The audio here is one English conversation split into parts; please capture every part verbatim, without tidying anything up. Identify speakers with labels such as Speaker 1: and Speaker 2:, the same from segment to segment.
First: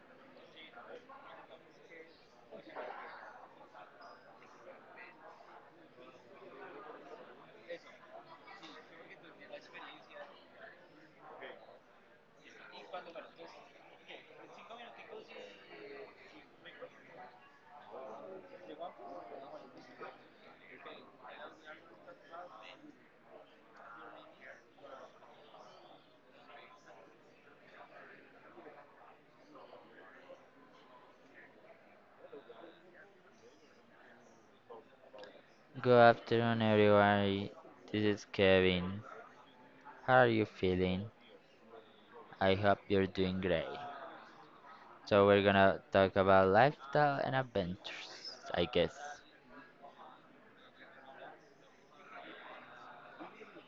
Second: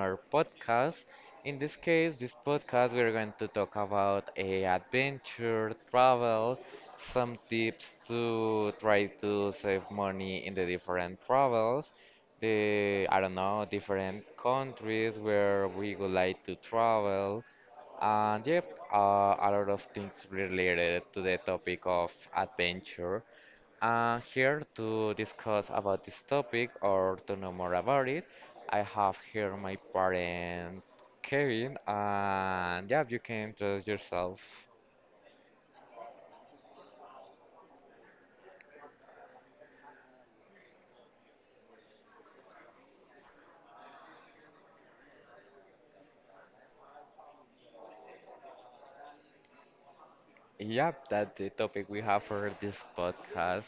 Speaker 1: another podcast. In this case, this podcast we are going to talk about a adventure, travel, some tips to try to save money in the different travels, the I don't know different countries where we would like to travel, and yep, uh, a lot of things related to the topic of adventure. Uh, here to discuss about this topic or to know more about it, I have here my parent Kevin, and yeah, you can introduce yourself.
Speaker 2: Good afternoon, everyone. This is Kevin. How are you feeling? I hope you're doing great. So, we're gonna talk about lifestyle and adventures, I guess.
Speaker 1: Yep, that's the topic we have for this podcast.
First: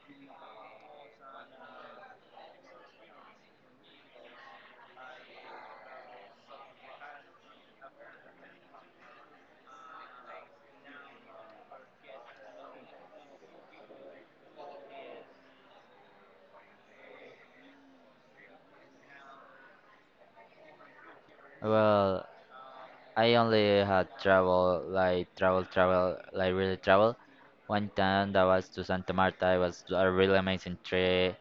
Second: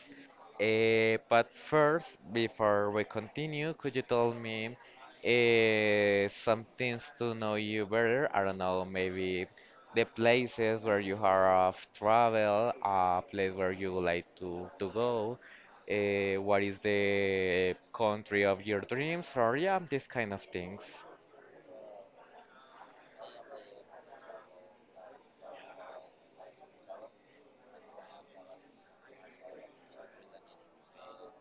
Speaker 1: Eh, but first, before we continue, could you tell me eh, some things to know you better? I don't know, maybe the places where you have traveled, a place where you would like to, to go, eh, what is the country of your dreams, or yeah, these kind of things.
Speaker 2: Well, I only had travel, like travel, travel, like really travel. One time that was to Santa Marta, it was a really amazing trip.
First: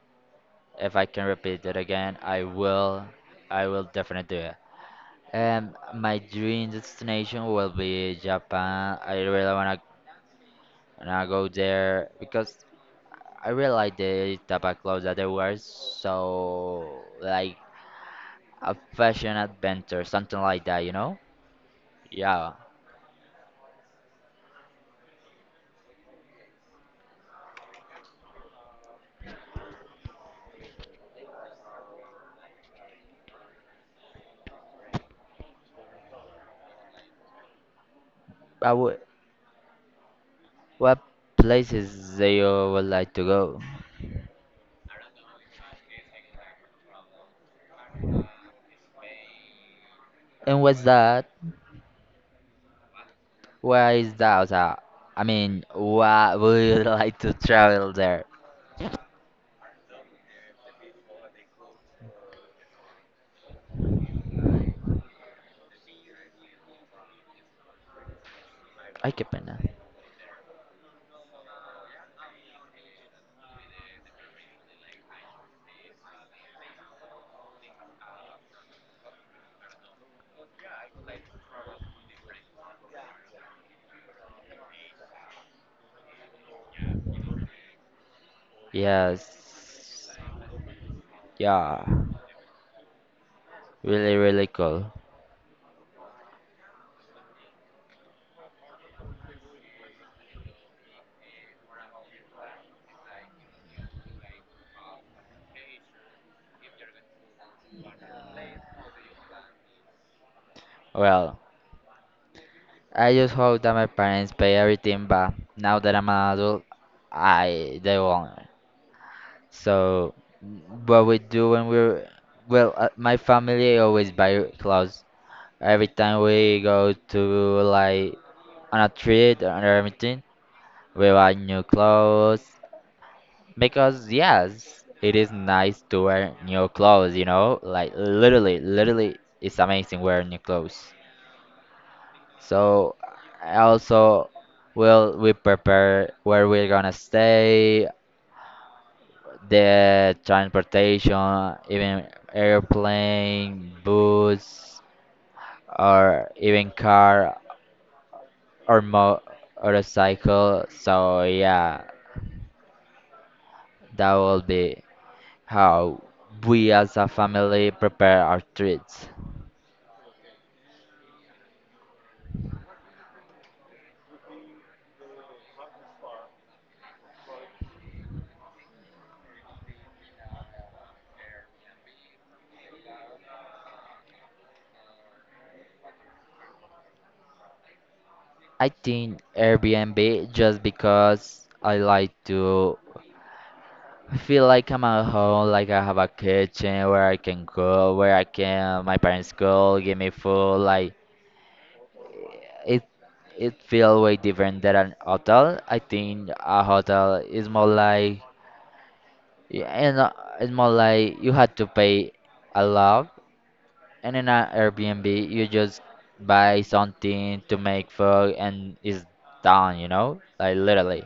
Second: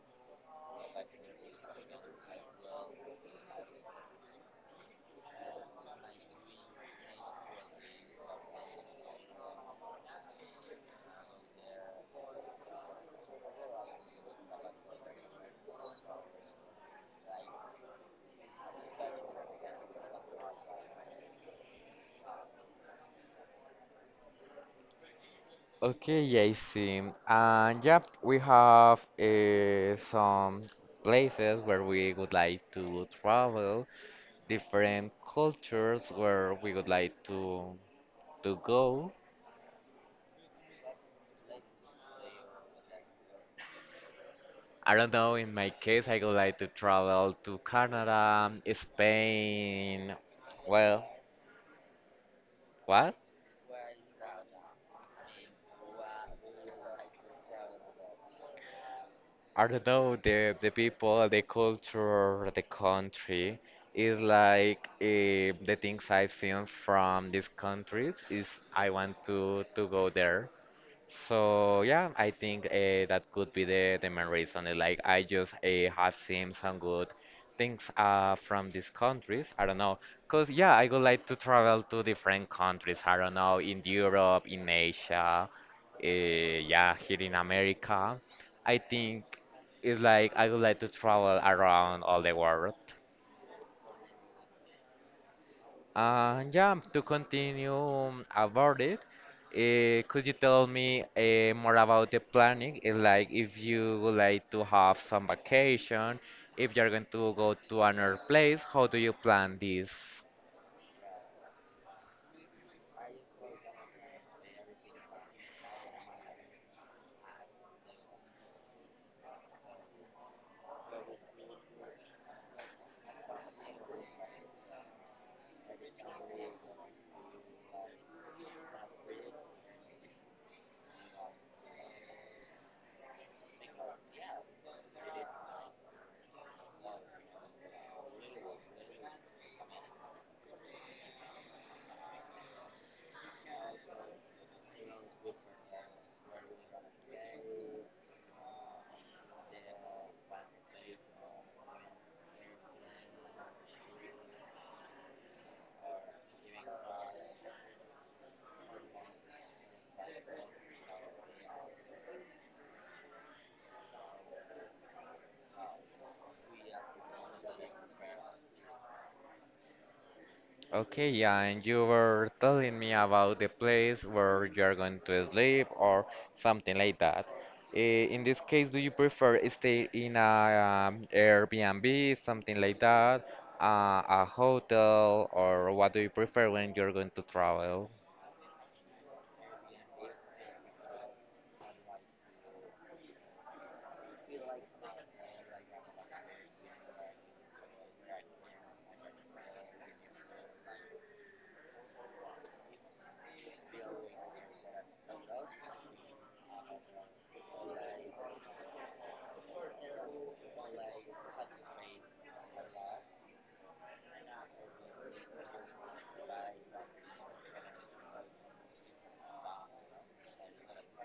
Speaker 2: If I can repeat it again, I will. I will definitely do it. Um, my dream destination will be Japan. I really wanna and I go there because I realized the type of clothes that they wear. So like a fashion adventure, something like that, you know? Yeah.
Speaker 1: Okay, yeah, I see. And yeah, we have uh, some places where we would like to travel, different cultures where we would like to to
Speaker 2: But wh-
Speaker 1: go.
Speaker 2: what places do you would like to go?
Speaker 1: I don't know, in my case, I would like to travel to Canada, Spain.
Speaker 2: And what's
Speaker 1: Well,
Speaker 2: that?
Speaker 1: what?
Speaker 2: Where is that? O sea, I mean, what would you like to travel there?
Speaker 1: I don't know, the the people, the culture, the country is like eh, the things I've seen from these countries is I
Speaker 2: Ay,
Speaker 1: want
Speaker 2: qué pena.
Speaker 1: to to go there. So yeah, I think uh, that could be the, the main reason. uh, Like I just uh, have seen some good things uh, from these countries. I don't know, cause yeah, I would like to travel to different countries. I don't know, in Europe, in Asia, uh, yeah, here in America. I think it's
Speaker 2: Yes.
Speaker 1: like I would like to travel
Speaker 2: Yeah.
Speaker 1: around all the world.
Speaker 2: Really, really cool.
Speaker 1: Uh, yeah, to continue um, about it, uh, could you tell me uh, more about the planning? It's like if you would like to have some vacation, if you're going to go to another place, how do you plan this?
Speaker 2: Well, I just hope that my parents pay everything, but now that I'm an adult, I they won't. So what we do when we're well, uh, my family always buy clothes. Every time we go to like on a trip or anything, we buy new clothes because yes, it is nice to wear new clothes. You know, like literally, literally, it's amazing wearing new clothes. So I also will we prepare where we're gonna stay, the transportation, even airplane, bus, or even car or mo motorcycle. So yeah, that will be how we as a family prepare our trips.
Speaker 1: Okay, yeah, and you were telling me about the place where you're going to sleep or something like that. Eh, In this case, do you prefer stay in a um, Airbnb, something like that, uh, a hotel, or what do you prefer when you're going to travel?
Speaker 2: I think Airbnb just because I like to I feel like I'm at home, like I have a kitchen where I can go, where I can, my parents go, give me food. Like it, it feels way different than an hotel. I think a hotel is more like, yeah, and uh, it's more like you had to pay a lot, and in an Airbnb you just buy something to make food and it's done, you know, like literally.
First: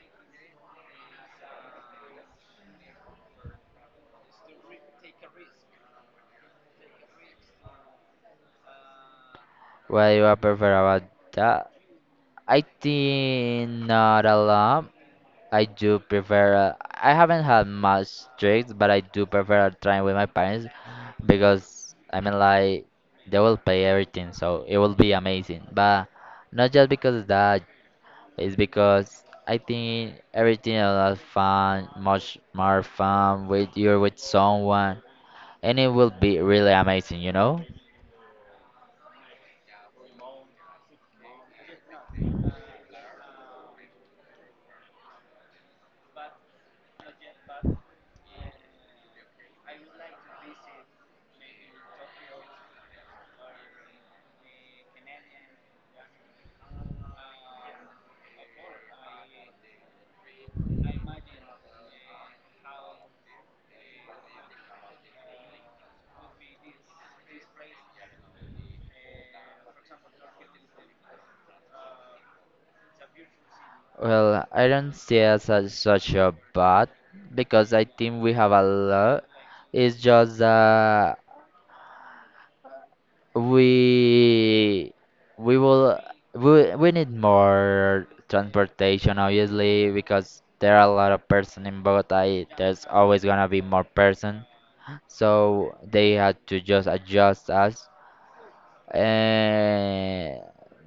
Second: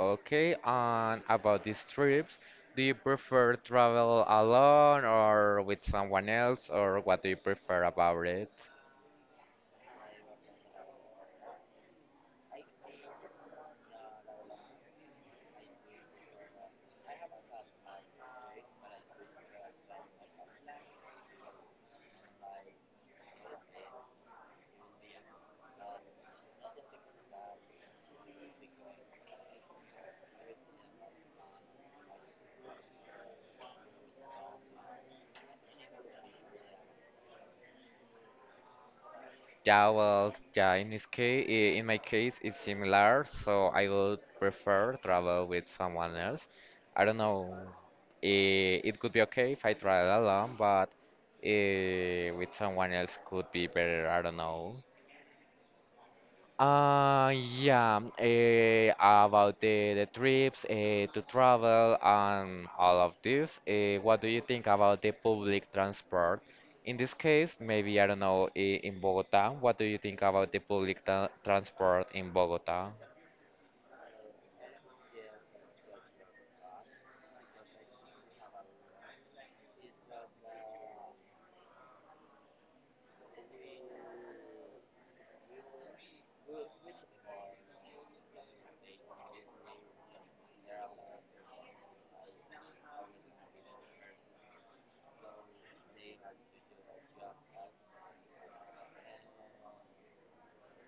Speaker 1: Okay, and about these trips, do you prefer travel alone or with someone else, or what do you prefer about it?
Speaker 2: What do I prefer about that? I think not a lot I do prefer. Uh, I haven't had much tricks, but I do prefer trying with my parents because I mean, like, they will pay everything, so it will be amazing. But not just because of that, it's because I think everything a lot fun, much more fun with you, with someone, and it will be really amazing, you know?
Speaker 1: Yeah, well, yeah, in this case, in my case, it's similar, so I would prefer travel with someone else. I don't know, eh, it could be okay if I travel alone, but eh, with someone else could be better, I don't know. Uh, yeah, eh, about the, the trips eh, to travel and all of this, eh, what do you think about the public transport? In this case, maybe, I don't know, eh, in Bogota, what do you think about the public tra transport in Bogota?
Speaker 2: Well, I don't see it as such a bad because I think we have a lot. It's just that we we will we, we need more transportation obviously because there are a lot of person in Bogota, there's always gonna be more person, so they had to just adjust us and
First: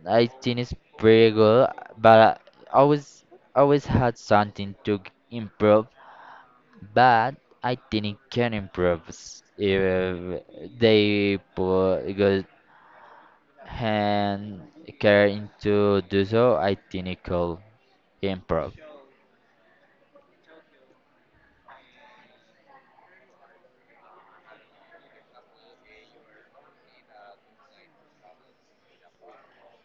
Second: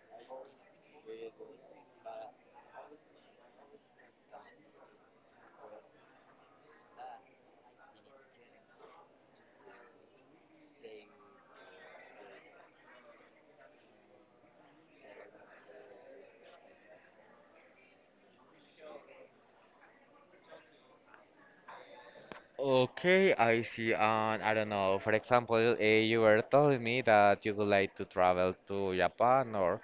Speaker 2: I think it's pretty good, but I always always had something to g- improve, but I think it can improve s- if they put and care to do so, identical improv.
Speaker 1: Okay, I see. And I don't know, for example, eh, you were telling me that you would like to travel to Japan or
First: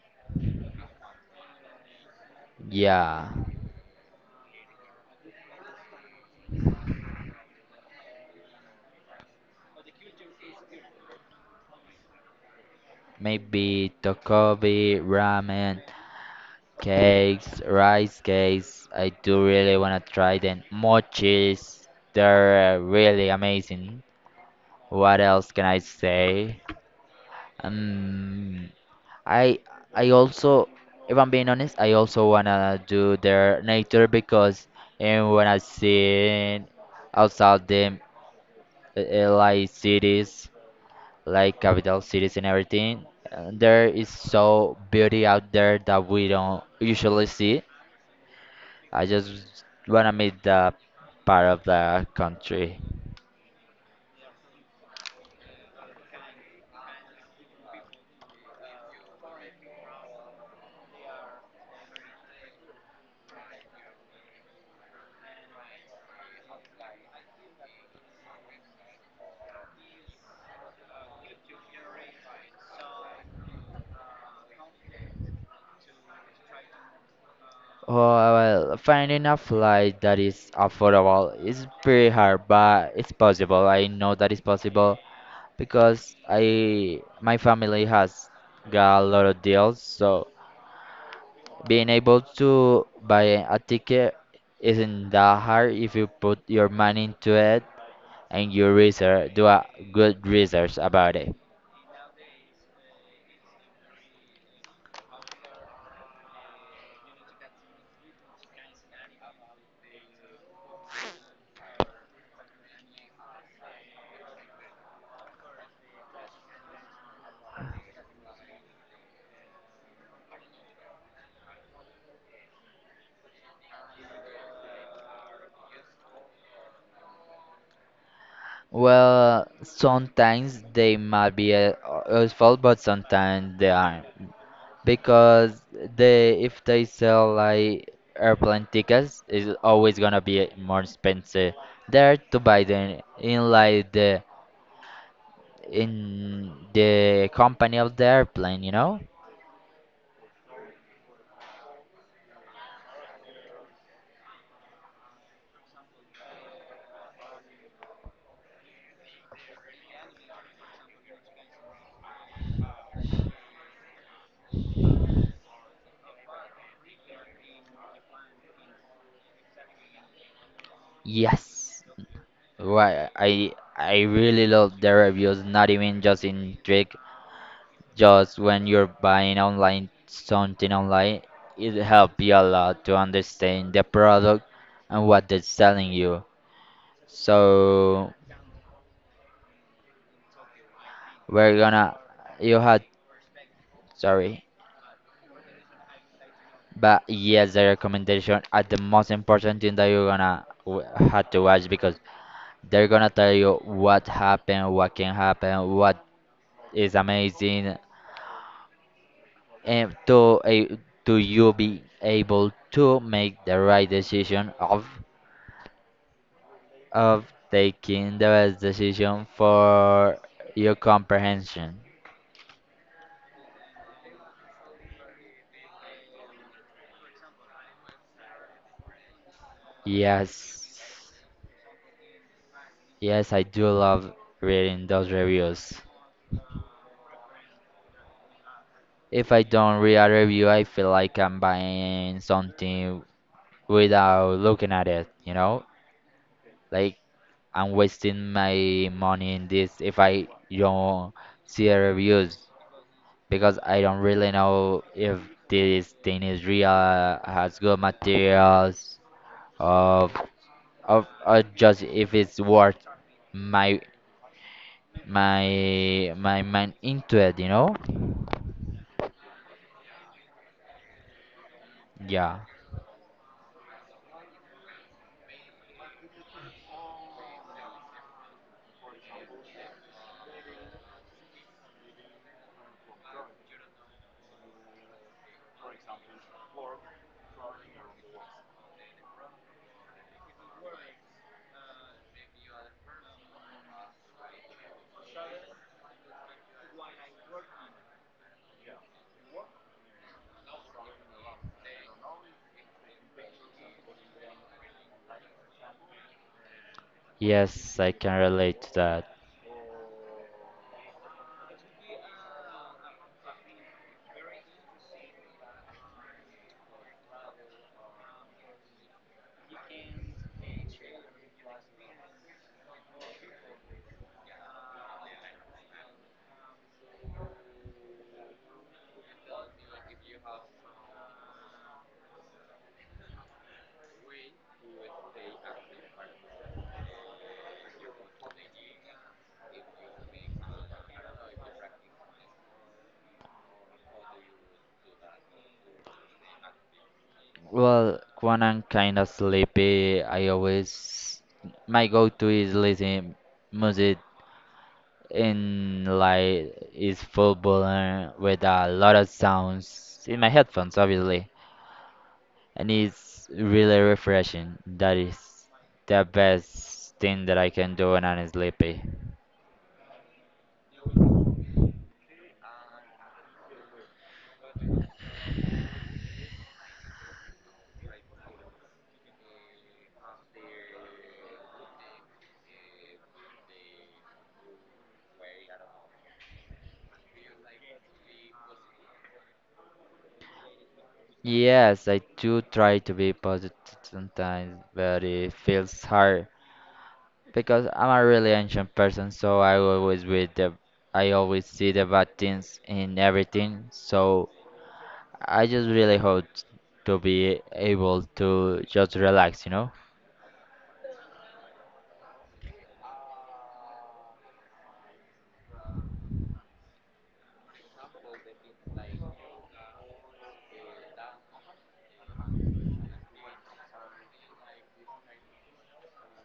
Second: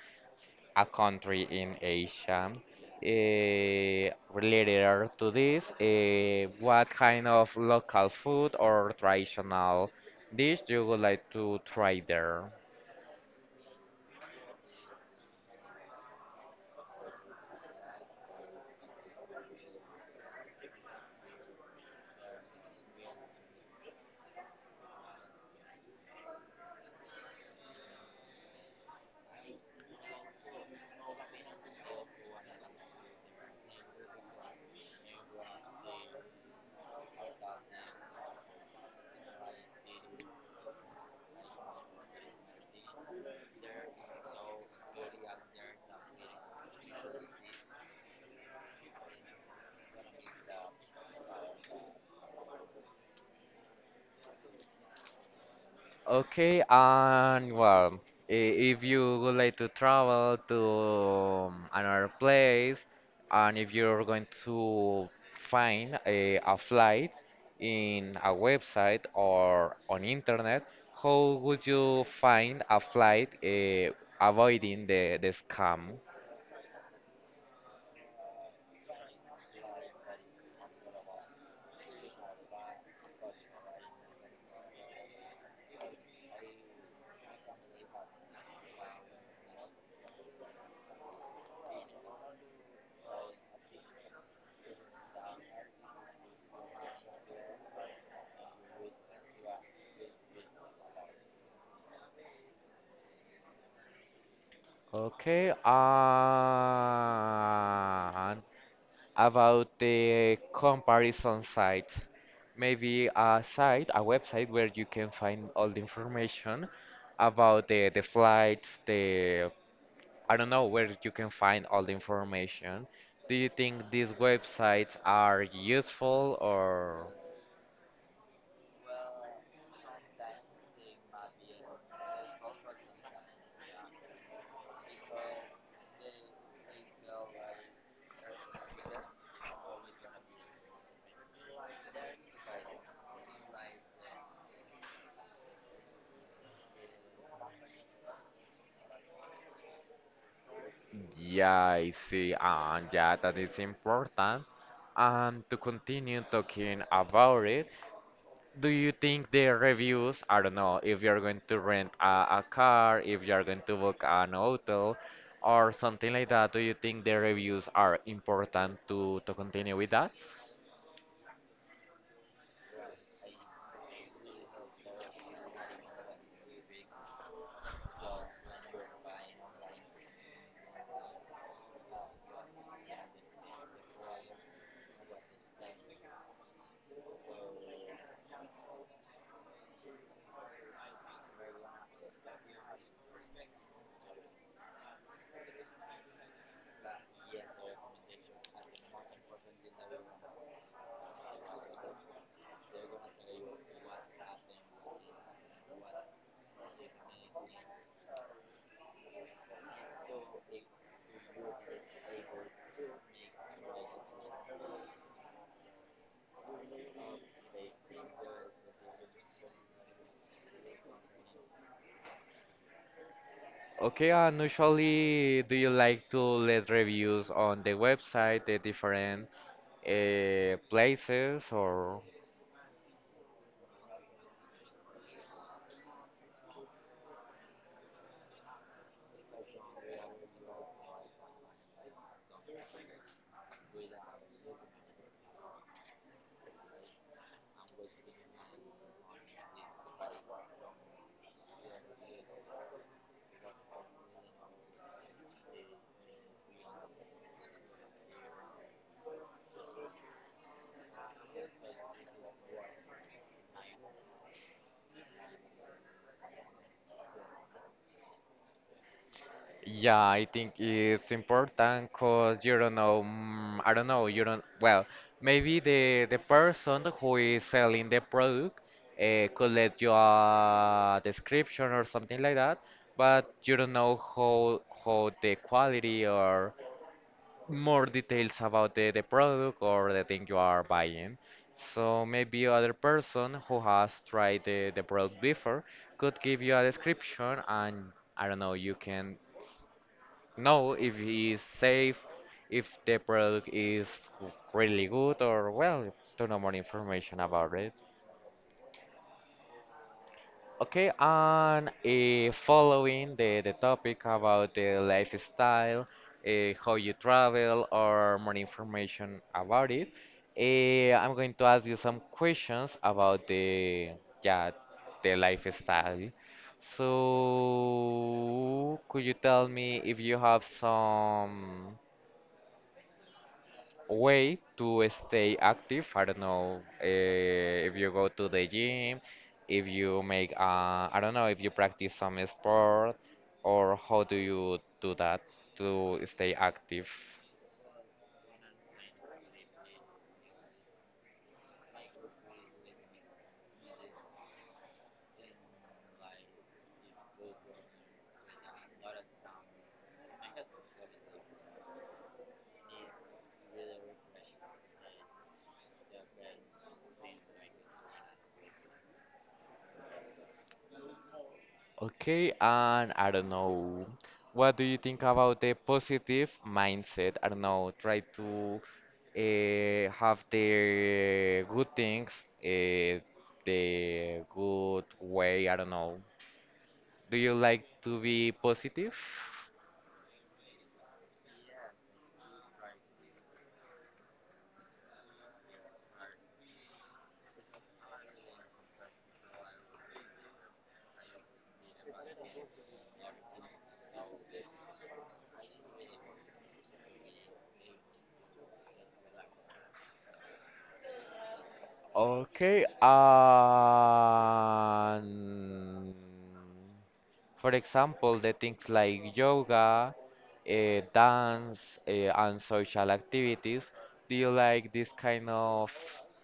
Speaker 1: a country in Asia.
Speaker 2: Yeah,
Speaker 1: Eh, related to this, eh, what kind of local food or traditional dish you would like to try there?
Speaker 2: maybe Takobi ramen, cakes, rice cakes. I do really want to try them. Mochis, they're uh, really amazing. What else can I say? Um, I I also, if I'm being honest, I also wanna do their nature because and when I see outside them. Uh, like cities, like capital cities and everything. Uh, There is so beauty out there that we don't usually see. I just wanna meet that part of the country.
Speaker 1: Okay, and well, i- if you would like to travel to um, another place, and if you're going to find a, a flight in a website or on internet, how would you find a flight uh, avoiding the, the scam?
Speaker 2: Oh, well, finding a flight that is affordable is pretty hard, but it's possible. I know that it's possible because I my family has got a lot of deals, so being able to buy a ticket isn't that hard if you put your money into it and you research, do a good research about it.
Speaker 1: Okay, uh, about the comparison sites. Maybe a site, a website where you can find all the information about the, the flights, the I don't know where you can find all the information. Do you think these websites are useful or
Speaker 2: Well, sometimes they might be uh, useful, but sometimes they aren't. Because they, if they sell like airplane tickets, it's always gonna be more expensive there to buy them in like the in the company of the airplane, you know?
Speaker 1: yeah, I see, and yeah, that is important. And to continue talking about it, do you think the reviews, I don't know, if you're going to rent a, a car, if you're going to book an hotel or something like that, do you think the reviews are important to, to continue with that?
Speaker 2: Yes. Right, I I really love the reviews, not even just in Trick, just when you're buying online something online, it helps you a lot to understand the product and what they're selling you. So we're gonna you had sorry, but yes, the recommendation are the most important thing that you're gonna w- have to watch because they're gonna tell you what happened, what can happen, what is amazing, and to a to you be able to make the right decision of of taking the best decision for your comprehension.
Speaker 1: Okay, and usually do you like to let reviews on the website, the different uh,
Speaker 2: Yes,
Speaker 1: places or
Speaker 2: yes, I do love reading those reviews. If I don't read a review, I feel like I'm buying something without looking at it, you know? Like I'm wasting my money in this if I don't see the reviews. Because I don't really know if this thing is real, has good materials, of of or just if it's worth my my my mind into it, you know?
Speaker 1: yeah, I think it's important because
Speaker 2: Yeah.
Speaker 1: you don't know, mm, I don't know, you don't, well, maybe the the person who is selling the product uh, could let you a description or something like that, but you don't know how how the quality or more details about the, the product or the thing you are buying. So maybe other person who has tried the, the product before could give you a description and I don't know, you can know if he is safe, if the product is really good, or well, to know more information about it.
Speaker 2: Yes, I can relate to that.
Speaker 1: Okay, and uh, following the, the topic about the lifestyle, uh, how you travel, or more information about it, uh, I'm going to ask you some questions about the yeah the lifestyle. So, could you tell me if you have some way to stay active. I don't know uh, if you go to the gym, if you make, uh, I don't know, if you practice some sport, or how do you do that to stay active?
Speaker 2: Well, when I'm kind of sleepy, I always my go-to is listening music in like is football uh, with a lot of sounds in my headphones, obviously. And it's really refreshing. That is the best thing that I can do when I'm sleepy.
Speaker 1: Okay, and I don't know, what do you think about the positive mindset? I don't know, try to uh, have the good things, uh, the good way, I don't know. Do you like to be positive?
Speaker 2: Yes, I do try to be positive sometimes, but it feels hard because I'm a really ancient person, so I always read the, I always see the bad things in everything. So I just really hope to be able to just relax, you know.
Speaker 1: Okay, and for example, the things like yoga, uh, dance, uh, and social activities. Do you like this kind of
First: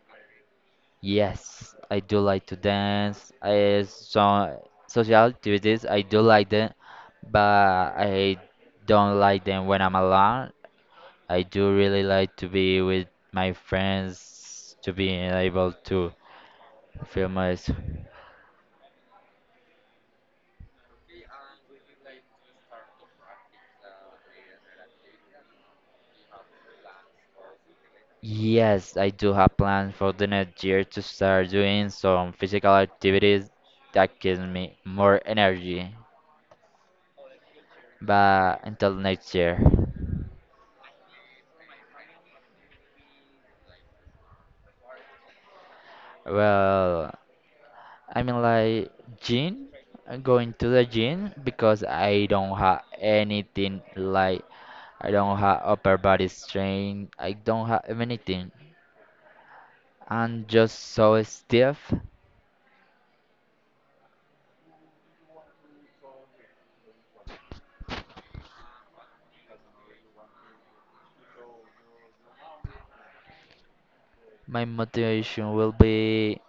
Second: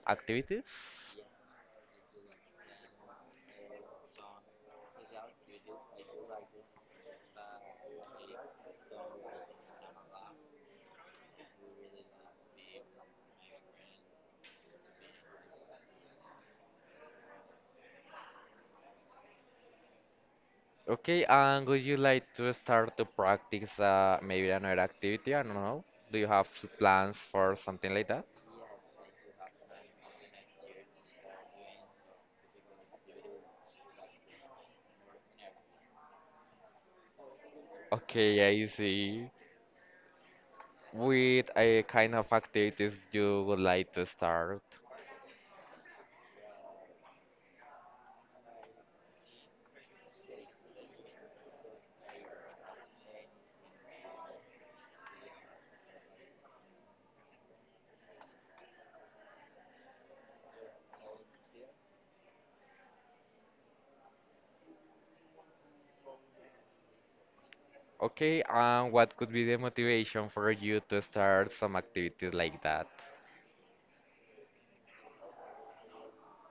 Speaker 1: activities?
Speaker 2: Yes, I do like to dance. I some social activities I do like them, but I don't like them when I'm alone. I do really like to be with my friends to be able to feel my.
Speaker 1: Okay, and would you like to start to practice uh, maybe another activity? I don't know. Do you have plans for something like that?
Speaker 2: Yes, I do have plans for the next year to start doing some physical activities that gives me more energy.
Speaker 1: Okay,
Speaker 2: But
Speaker 1: I
Speaker 2: until
Speaker 1: see.
Speaker 2: next year,
Speaker 1: With a kind of activities you would like to start.
Speaker 2: well, I mean, like gym, I going to the gym because I don't have anything. Like I don't have upper body strength. I don't have anything. I'm just so stiff.
Speaker 1: Okay, and what could be the motivation for you to start some activities like that?
Speaker 2: My motivation will be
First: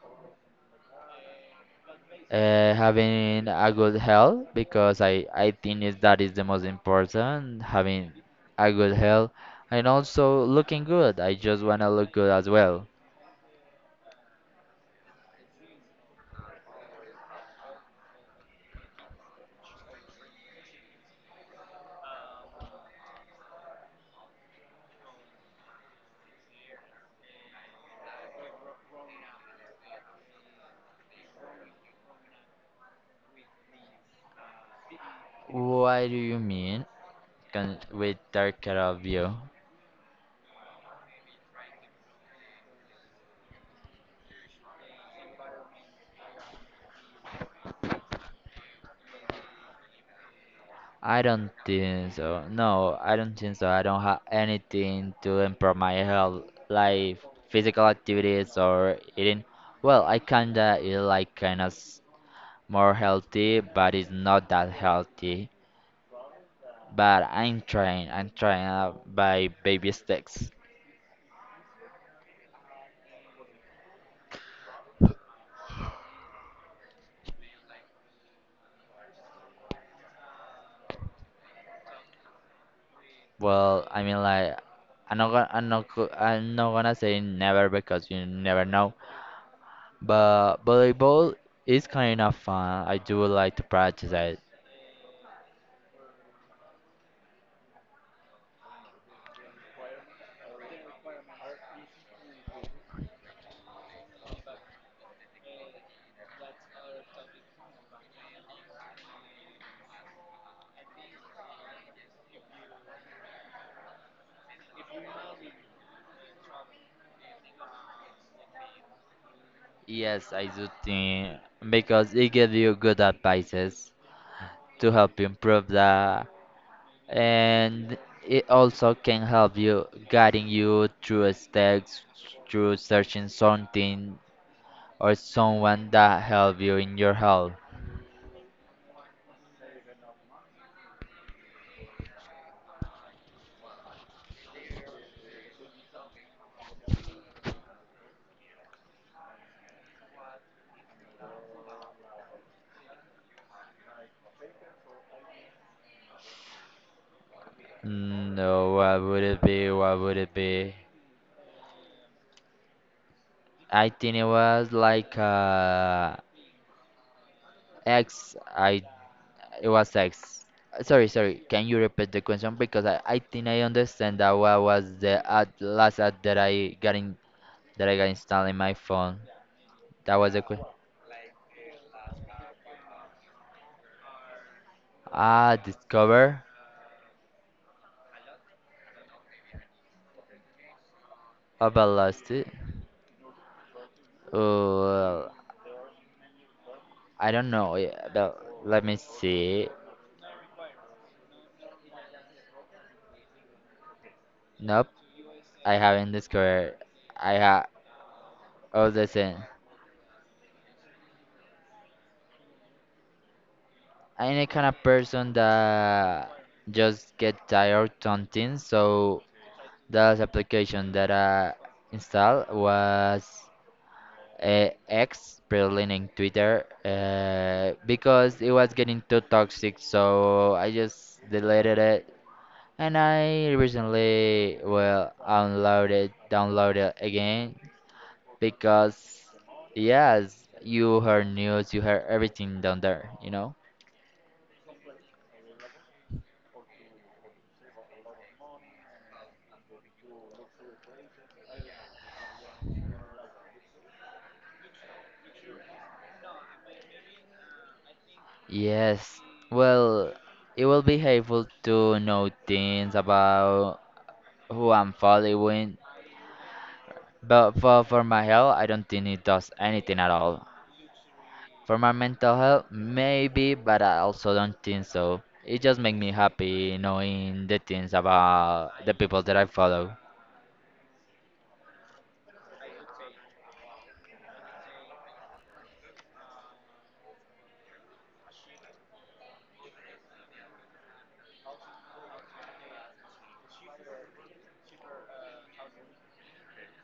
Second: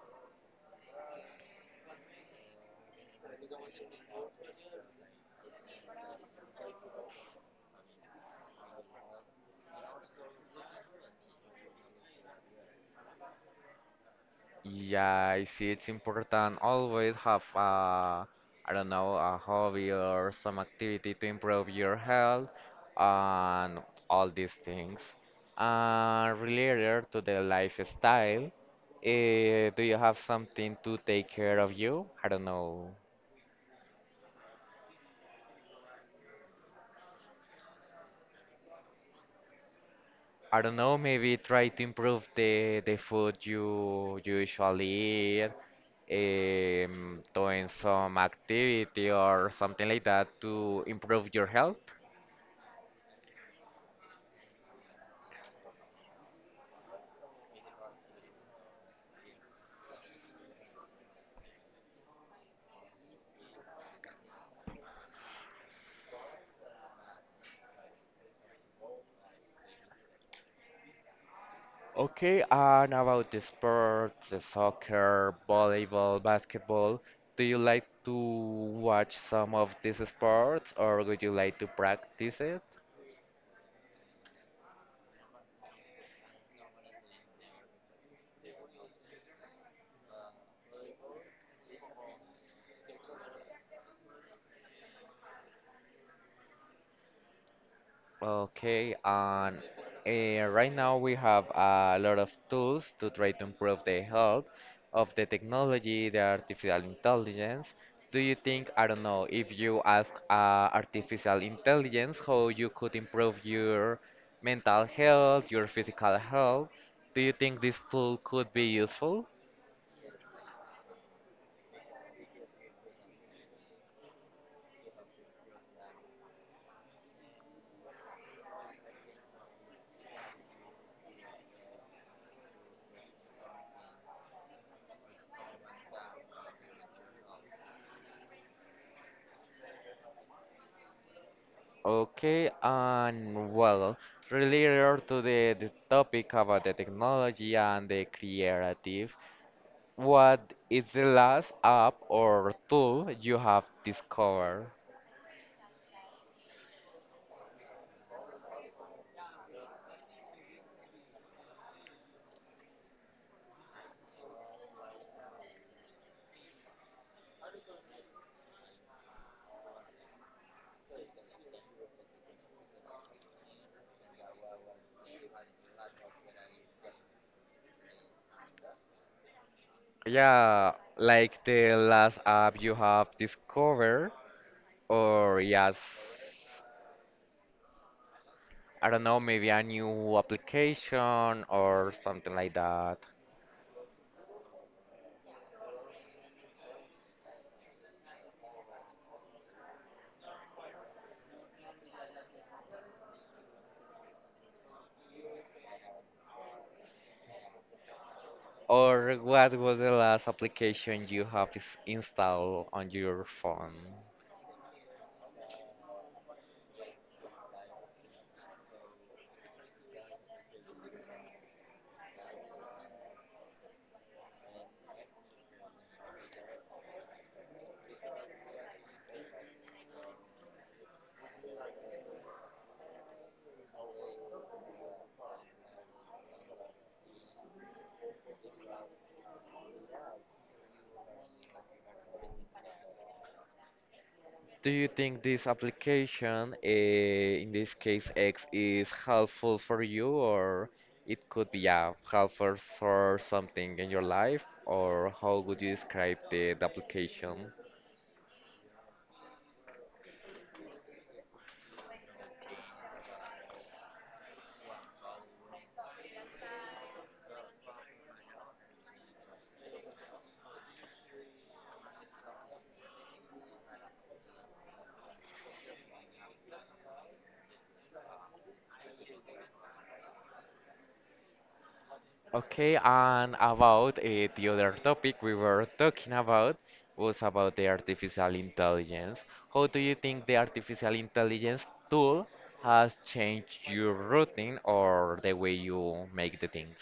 Speaker 2: uh, having a good health because I I think is that is the most important. Having a good health and also looking good. I just wanna look good as well.
Speaker 1: Yeah, I see it's important always have a, I don't know, a hobby or some activity to improve your health and all these things. And related to the lifestyle, eh, do you have something to take care of you? I don't know.
Speaker 2: What do you mean? Can we take care of you?
Speaker 1: I don't know, maybe try to improve the the food you you usually eat, um, doing some activity or something like that to
Speaker 2: I
Speaker 1: improve your
Speaker 2: don't
Speaker 1: health.
Speaker 2: think so. No, I don't think so. I don't have anything to improve my health, like physical activities or eating. Well, I kinda eat like kind of more healthy, but it's not that healthy. But I'm trying. I'm trying uh, by baby steps.
Speaker 1: Okay, and about the sports, the soccer, volleyball, basketball, do you like to watch some of these sports or would you like to practice it?
Speaker 2: Well, I mean like I'm not gonna I'm not go- I'm not gonna say never because you never know. But volleyball is kind of fun. I do like to practice it.
Speaker 1: Okay, and uh, right now we have a lot of tools to try to improve the health of the technology, the artificial intelligence. Do you think, I don't know, if you ask uh, artificial intelligence how you could improve your mental health, your physical health, do you think this tool could be useful?
Speaker 2: Yes, I do think because it gives you good advices to help you improve that, and it also can help you guiding you through steps, through searching something or someone that help you in your health.
Speaker 1: Okay, and well, related to the, the topic about the technology and the creative. What is the last app or tool you have discovered?
Speaker 2: Mm, no, what would it be? What would it be? I think it was like uh, X. I It was like, s- sorry, sorry. Can you repeat the question because I, I think I understand that what was the ad, last ad that I got in that I got installed in my phone. That was a question.
Speaker 1: Yeah, like the last app you have discovered, or
Speaker 2: Ah,
Speaker 1: yes,
Speaker 2: discover
Speaker 1: I don't know, maybe a new application
Speaker 2: about
Speaker 1: or
Speaker 2: lost
Speaker 1: something
Speaker 2: it.
Speaker 1: like that.
Speaker 2: Oh, I don't know. Yeah, but let me see. Nope, I haven't discovered. I have all the
Speaker 1: Or
Speaker 2: same.
Speaker 1: what was the last application you have is installed on your phone?
Speaker 2: I'm the kind of person that just get tired of something, so the application that I installed was uh, X, prelining Twitter, uh, because it was getting too toxic, so I just deleted it. And I recently, well, unloaded, downloaded again, because, yes, you heard news, you heard everything down there, you know?
Speaker 1: Do you think this application, uh, in this case X, is helpful for you, or it could be yeah, helpful for something in your life, or how would you describe the, the application?
Speaker 2: Yes, well, it will be helpful to know things about who I'm following. But for, for my health, I don't think it does anything at all. For my mental health, maybe, but I also don't think so. It just makes me happy knowing the things about the people that I follow.
Speaker 1: Okay, and about uh, the other topic we were talking about was about the artificial intelligence. How do you think the artificial intelligence tool has changed your routine or the way you make the things?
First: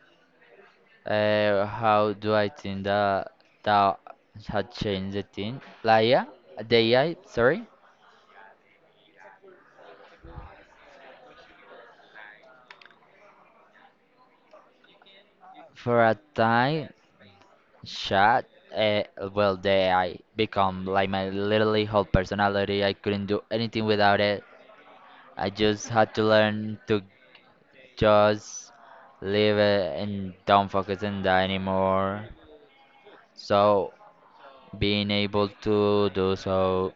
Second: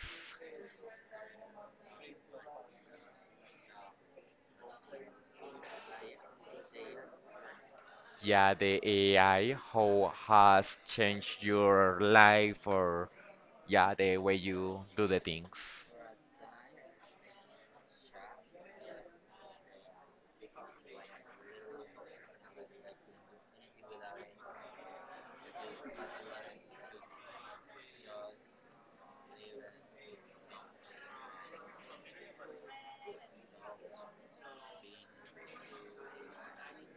Speaker 2: Uh, how do I think that that had changed the thing? Like, yeah, the A I, sorry.
Speaker 1: Yeah, the A I, how has changed your life or yeah, the way you do the things.
Speaker 2: For a time, chat, uh, well, the A I become like my literally whole personality. I couldn't do anything without it. I just had to learn to just live it and don't focus on that anymore. So being able to do so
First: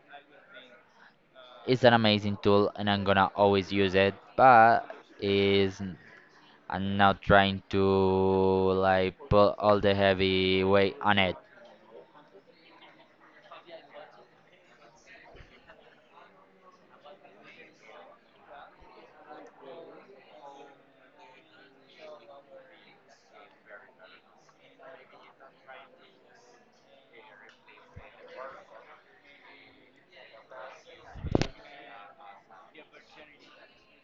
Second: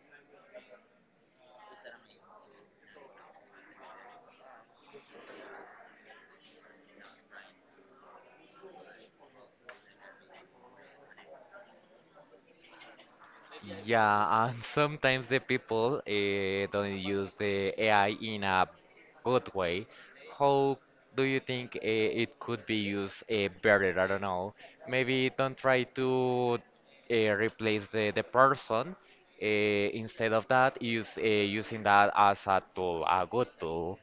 Speaker 2: is an amazing tool and I'm gonna always use it, but is I'm not trying to like put all the heavy weight on it.
Speaker 1: Yeah, and sometimes the people uh, don't use the A I in a good way. How do you think uh, it could be used uh, better? I don't know. Maybe don't try to uh, replace the, the person. Uh, instead of that, use uh, using that as a tool, a good tool.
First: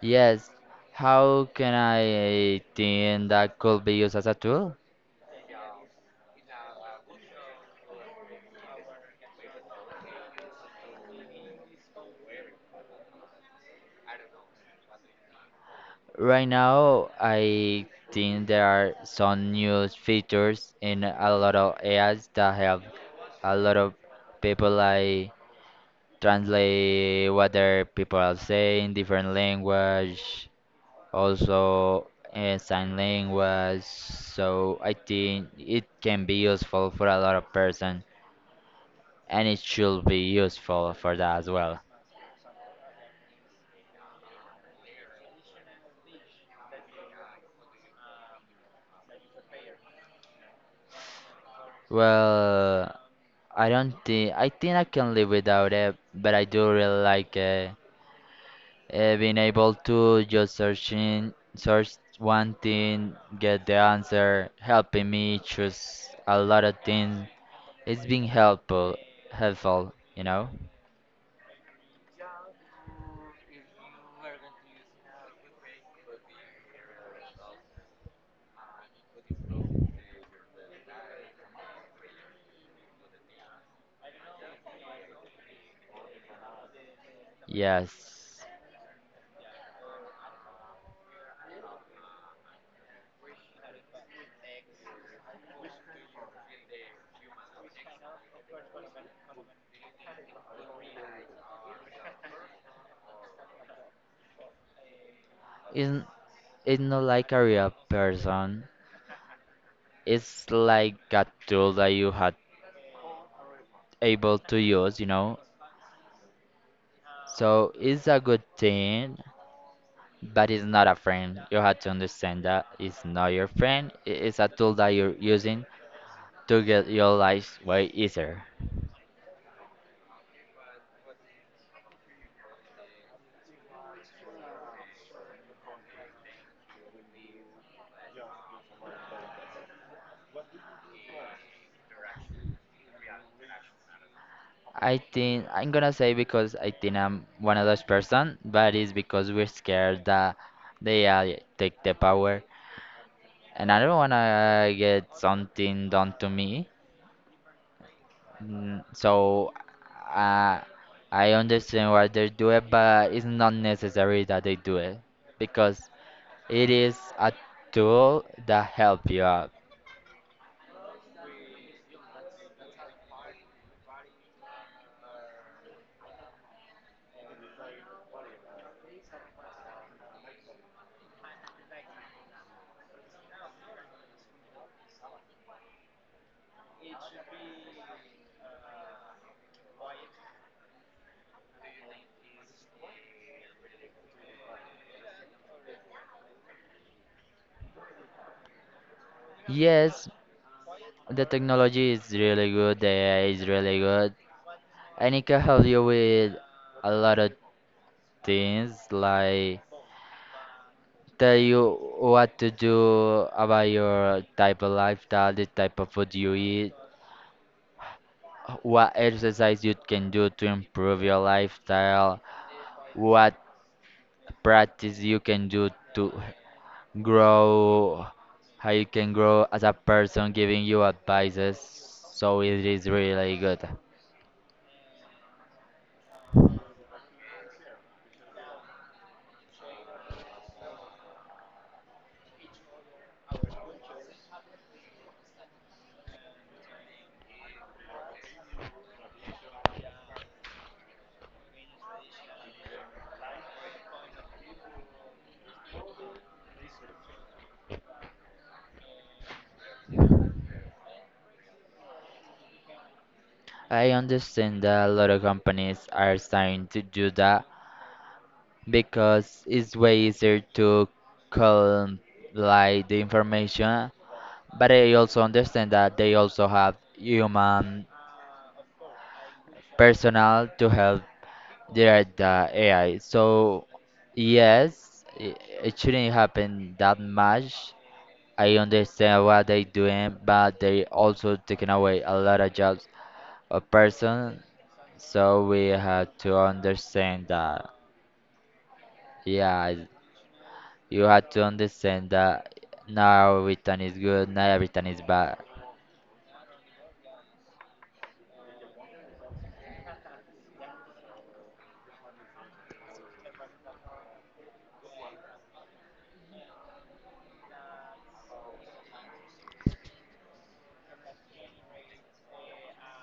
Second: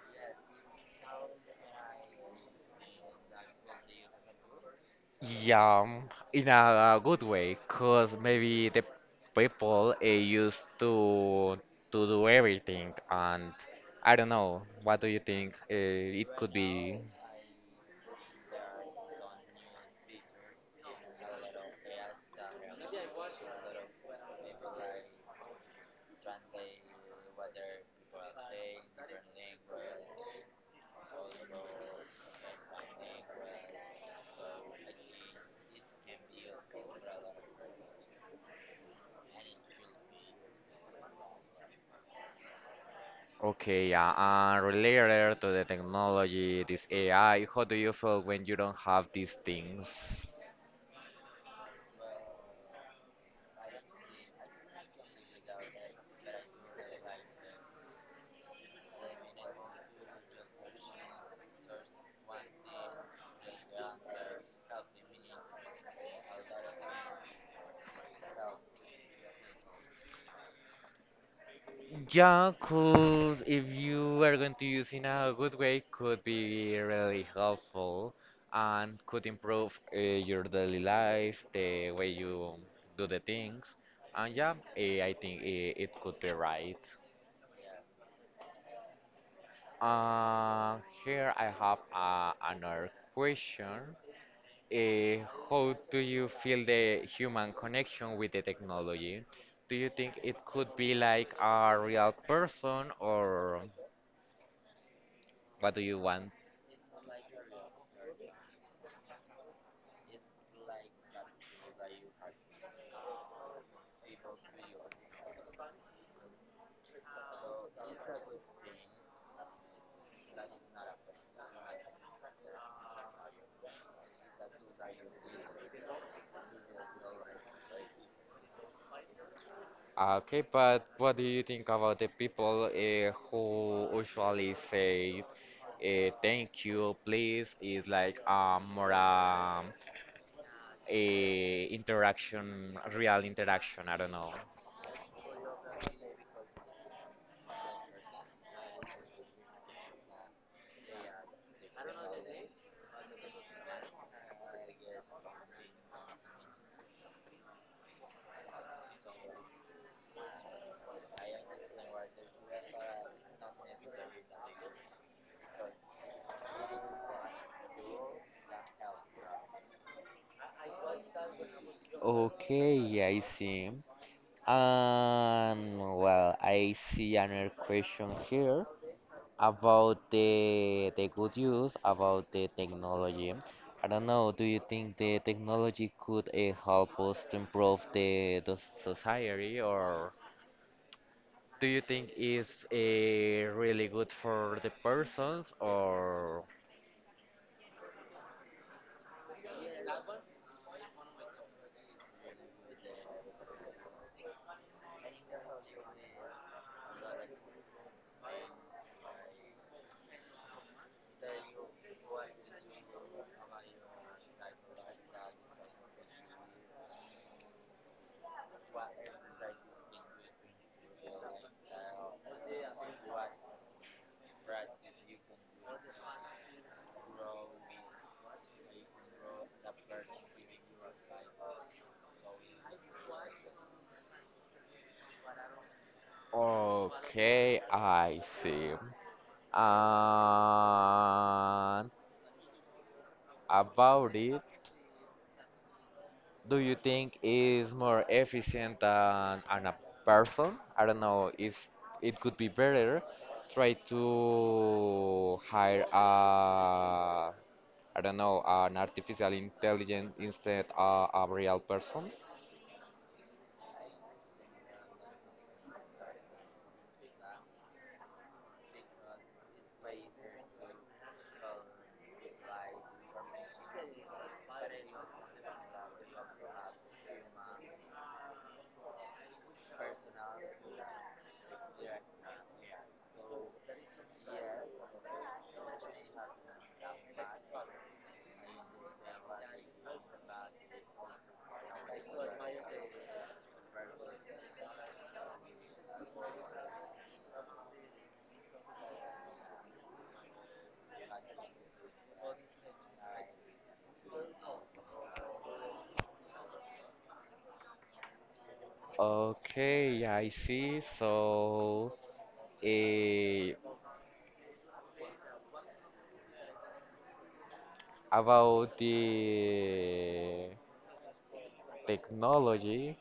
Speaker 2: Yes, how can I think that could be used as a tool?
Speaker 1: Yeah, um, in a good way, cause maybe the people uh, used to to do everything, and I don't know. What do you think? Uh, it
Speaker 2: Right
Speaker 1: could be
Speaker 2: now, I think there are some new features in a lot of A Is that help a lot of people like translate what their people are saying different language, also uh, sign language, so I think it can be useful for a lot of person and it should be useful for that as well.
Speaker 1: okay. Yeah, and related to the technology, this A I. How do you feel when you don't have these things?
Speaker 2: Well i don't think I think I can live without it, but I do really like it. Uh, being able to just searching, search one thing, get the answer, helping me choose a lot of things. It's been helpful, helpful, you know?
Speaker 1: Yeah, could if you are going to use in a good way, could be really helpful and could improve uh, your daily life, the way you do the things. And yeah, eh, I think it, it could be right.
Speaker 2: Yes.
Speaker 1: Uh, here I have uh, another question. Uh, how do you feel the human connection with the technology? Do you think it could be like a real person, or what do you
Speaker 2: It's,
Speaker 1: want?
Speaker 2: it's not like a real person. It's like a tool that you had able to use, you know? So it's a good thing, but it's not a friend. You have to understand that it's not your friend. i- It's a tool that you're using to get your life way easier?
Speaker 1: Ah, okay, but what do you think about the people uh, who usually say uh, thank you, please? Is like a more um, a interaction, real interaction. I don't know.
Speaker 2: I think I'm gonna say because I think I'm one of those person, but it's because we're scared that they uh, take the power, and I don't wanna get something done to me. Mm, so uh, I understand why they do it, but it's not necessary that they do it because it is a tool that help you out.
Speaker 1: Okay, I see. And well, I see another question here about the the good use about the technology. I don't know, do you think the technology could uh, help us to improve the, the society or do you think it's uh, really good for the persons or
Speaker 2: Yes, the technology is really good, the A I is really good, and it can help you with a lot of things, like tell you what to do about your type of lifestyle, the type of food you eat, what exercise you can do to improve your lifestyle, what practice you can do to grow, how you can grow as a person, giving you advices. So it is really good.
Speaker 1: okay, I see. And about it, do you think is more efficient than, than a person? I don't know. Is it could be better try to hire a I don't know an artificial intelligence instead of a real person?
Speaker 2: I understand that a lot of companies are starting to do that because it's way easier to collect like the information, but I also understand that they also have human personnel to help direct the AI. So yes it, it shouldn't happen that much. I understand what they're doing, but they also taking away a lot of jobs of person, so we have to understand that yeah. You have to understand that not everything is good, not everything is bad.
Speaker 1: Okay, I see. So, eh, about the technology,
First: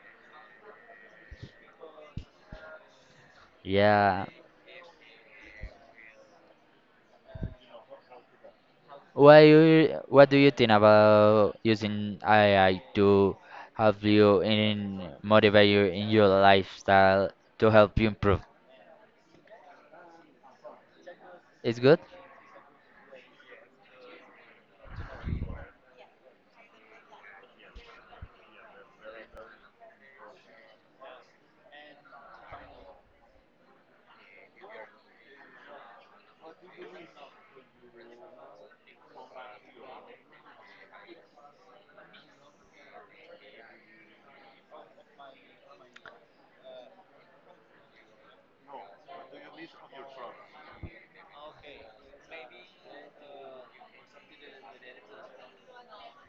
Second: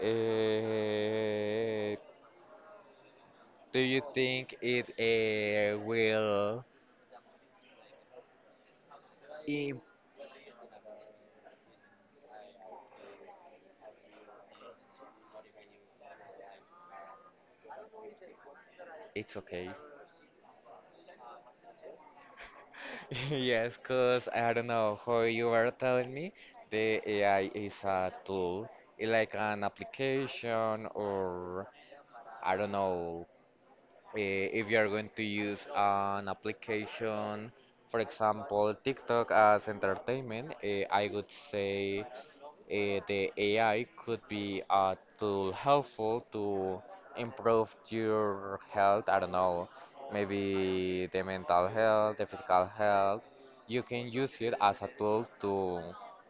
Speaker 1: eh, do you
Speaker 2: Yeah.
Speaker 1: think it uh, will?
Speaker 2: What
Speaker 1: Im-
Speaker 2: you what do you think about using A I to help you in motivate you in your lifestyle to help you improve?
Speaker 1: it's okay.
Speaker 2: It's good?
Speaker 1: Yes, cause I don't know how you were telling me the A I is a tool, eh, like an application, or I don't know uh, if you are going to use an application, for example, TikTok as entertainment. Uh, I would say eh, the A I could be a tool helpful to improve your health. I don't know, maybe the mental health, the physical health. You can use it as a tool to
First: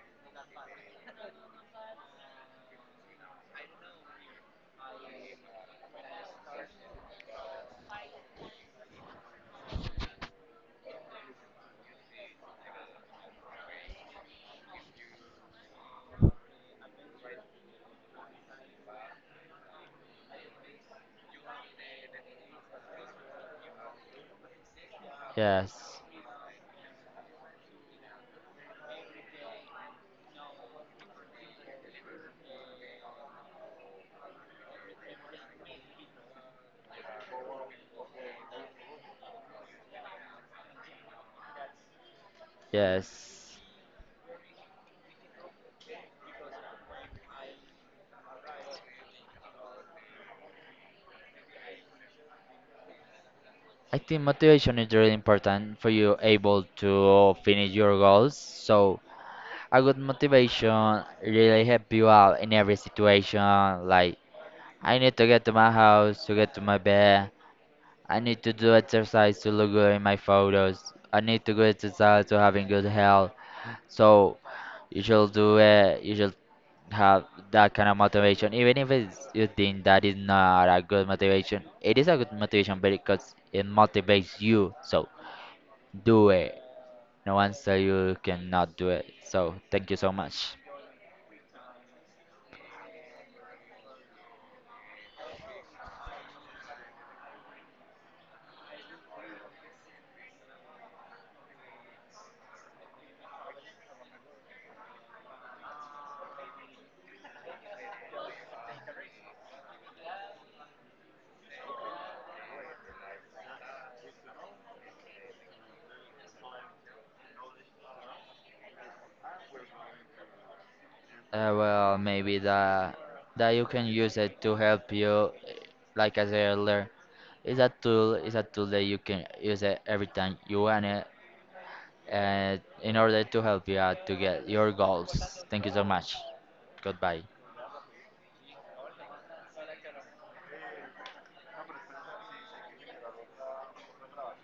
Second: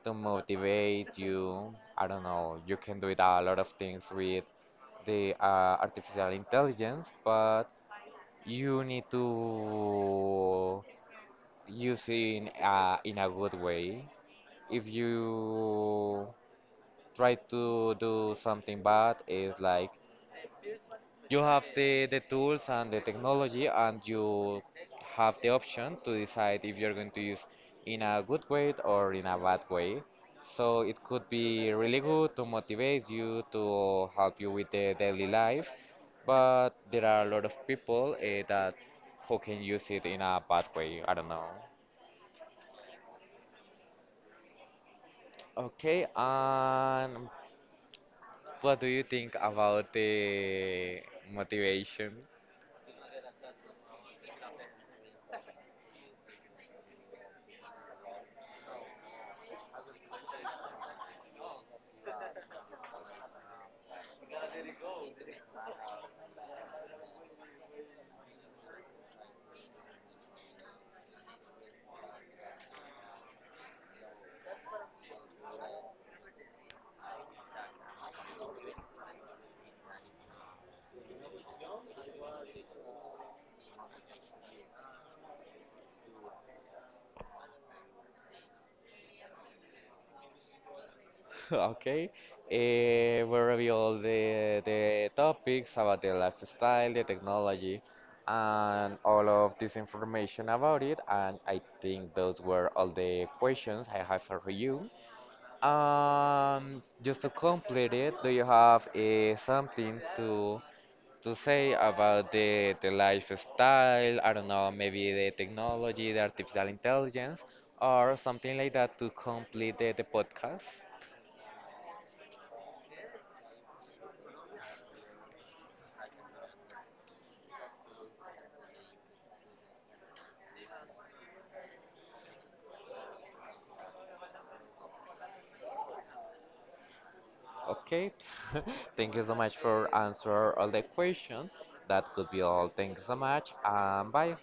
Speaker 1: to motivate you. I don't know. You can do it a lot of things with the uh, artificial intelligence, but you need to use it in a, in a good way. If you try to do something bad is like you have the, the tools and the technology and you have the option
Speaker 2: Yes.
Speaker 1: to decide if you're going to use in a good way or in a bad way, so it could be really good to motivate you to help you with the daily life, but there are a lot of people uh, that who can use it in a bad way, I don't know.
Speaker 2: Yes.
Speaker 1: Okay, and what do you think about the motivation?
Speaker 2: I think motivation is really important for you able to finish your goals. So a good motivation really help you out in every situation, like I need to get to my house, to get to my bed. I need to do exercise to look good in my photos. I need to go exercise to having good health. So you should do it. You should have that kind of motivation, even if it's, you think that is not a good motivation. It is a good motivation because it motivates you. So do it. No one say you cannot do it. So thank you so much.
Speaker 1: Okay, eh, we reveal the the topics about the lifestyle, the technology, and all of this information about it. And I think those were all the questions I have for you. Um, just to complete it, do you have eh, something to to say about the the lifestyle? I don't know, maybe the technology, the artificial intelligence, or something like that to complete the, the podcast?
Speaker 2: Uh, well, maybe that that you can use it to help you, eh, like I said earlier. It's a tool. It's a tool that you can use it every time you want it, uh, in order to help you out to get your goals. Thank you so much. Goodbye.
Speaker 1: Okay, thank you so much for answer all the question. That could be all. Thank you so much. Um, bye.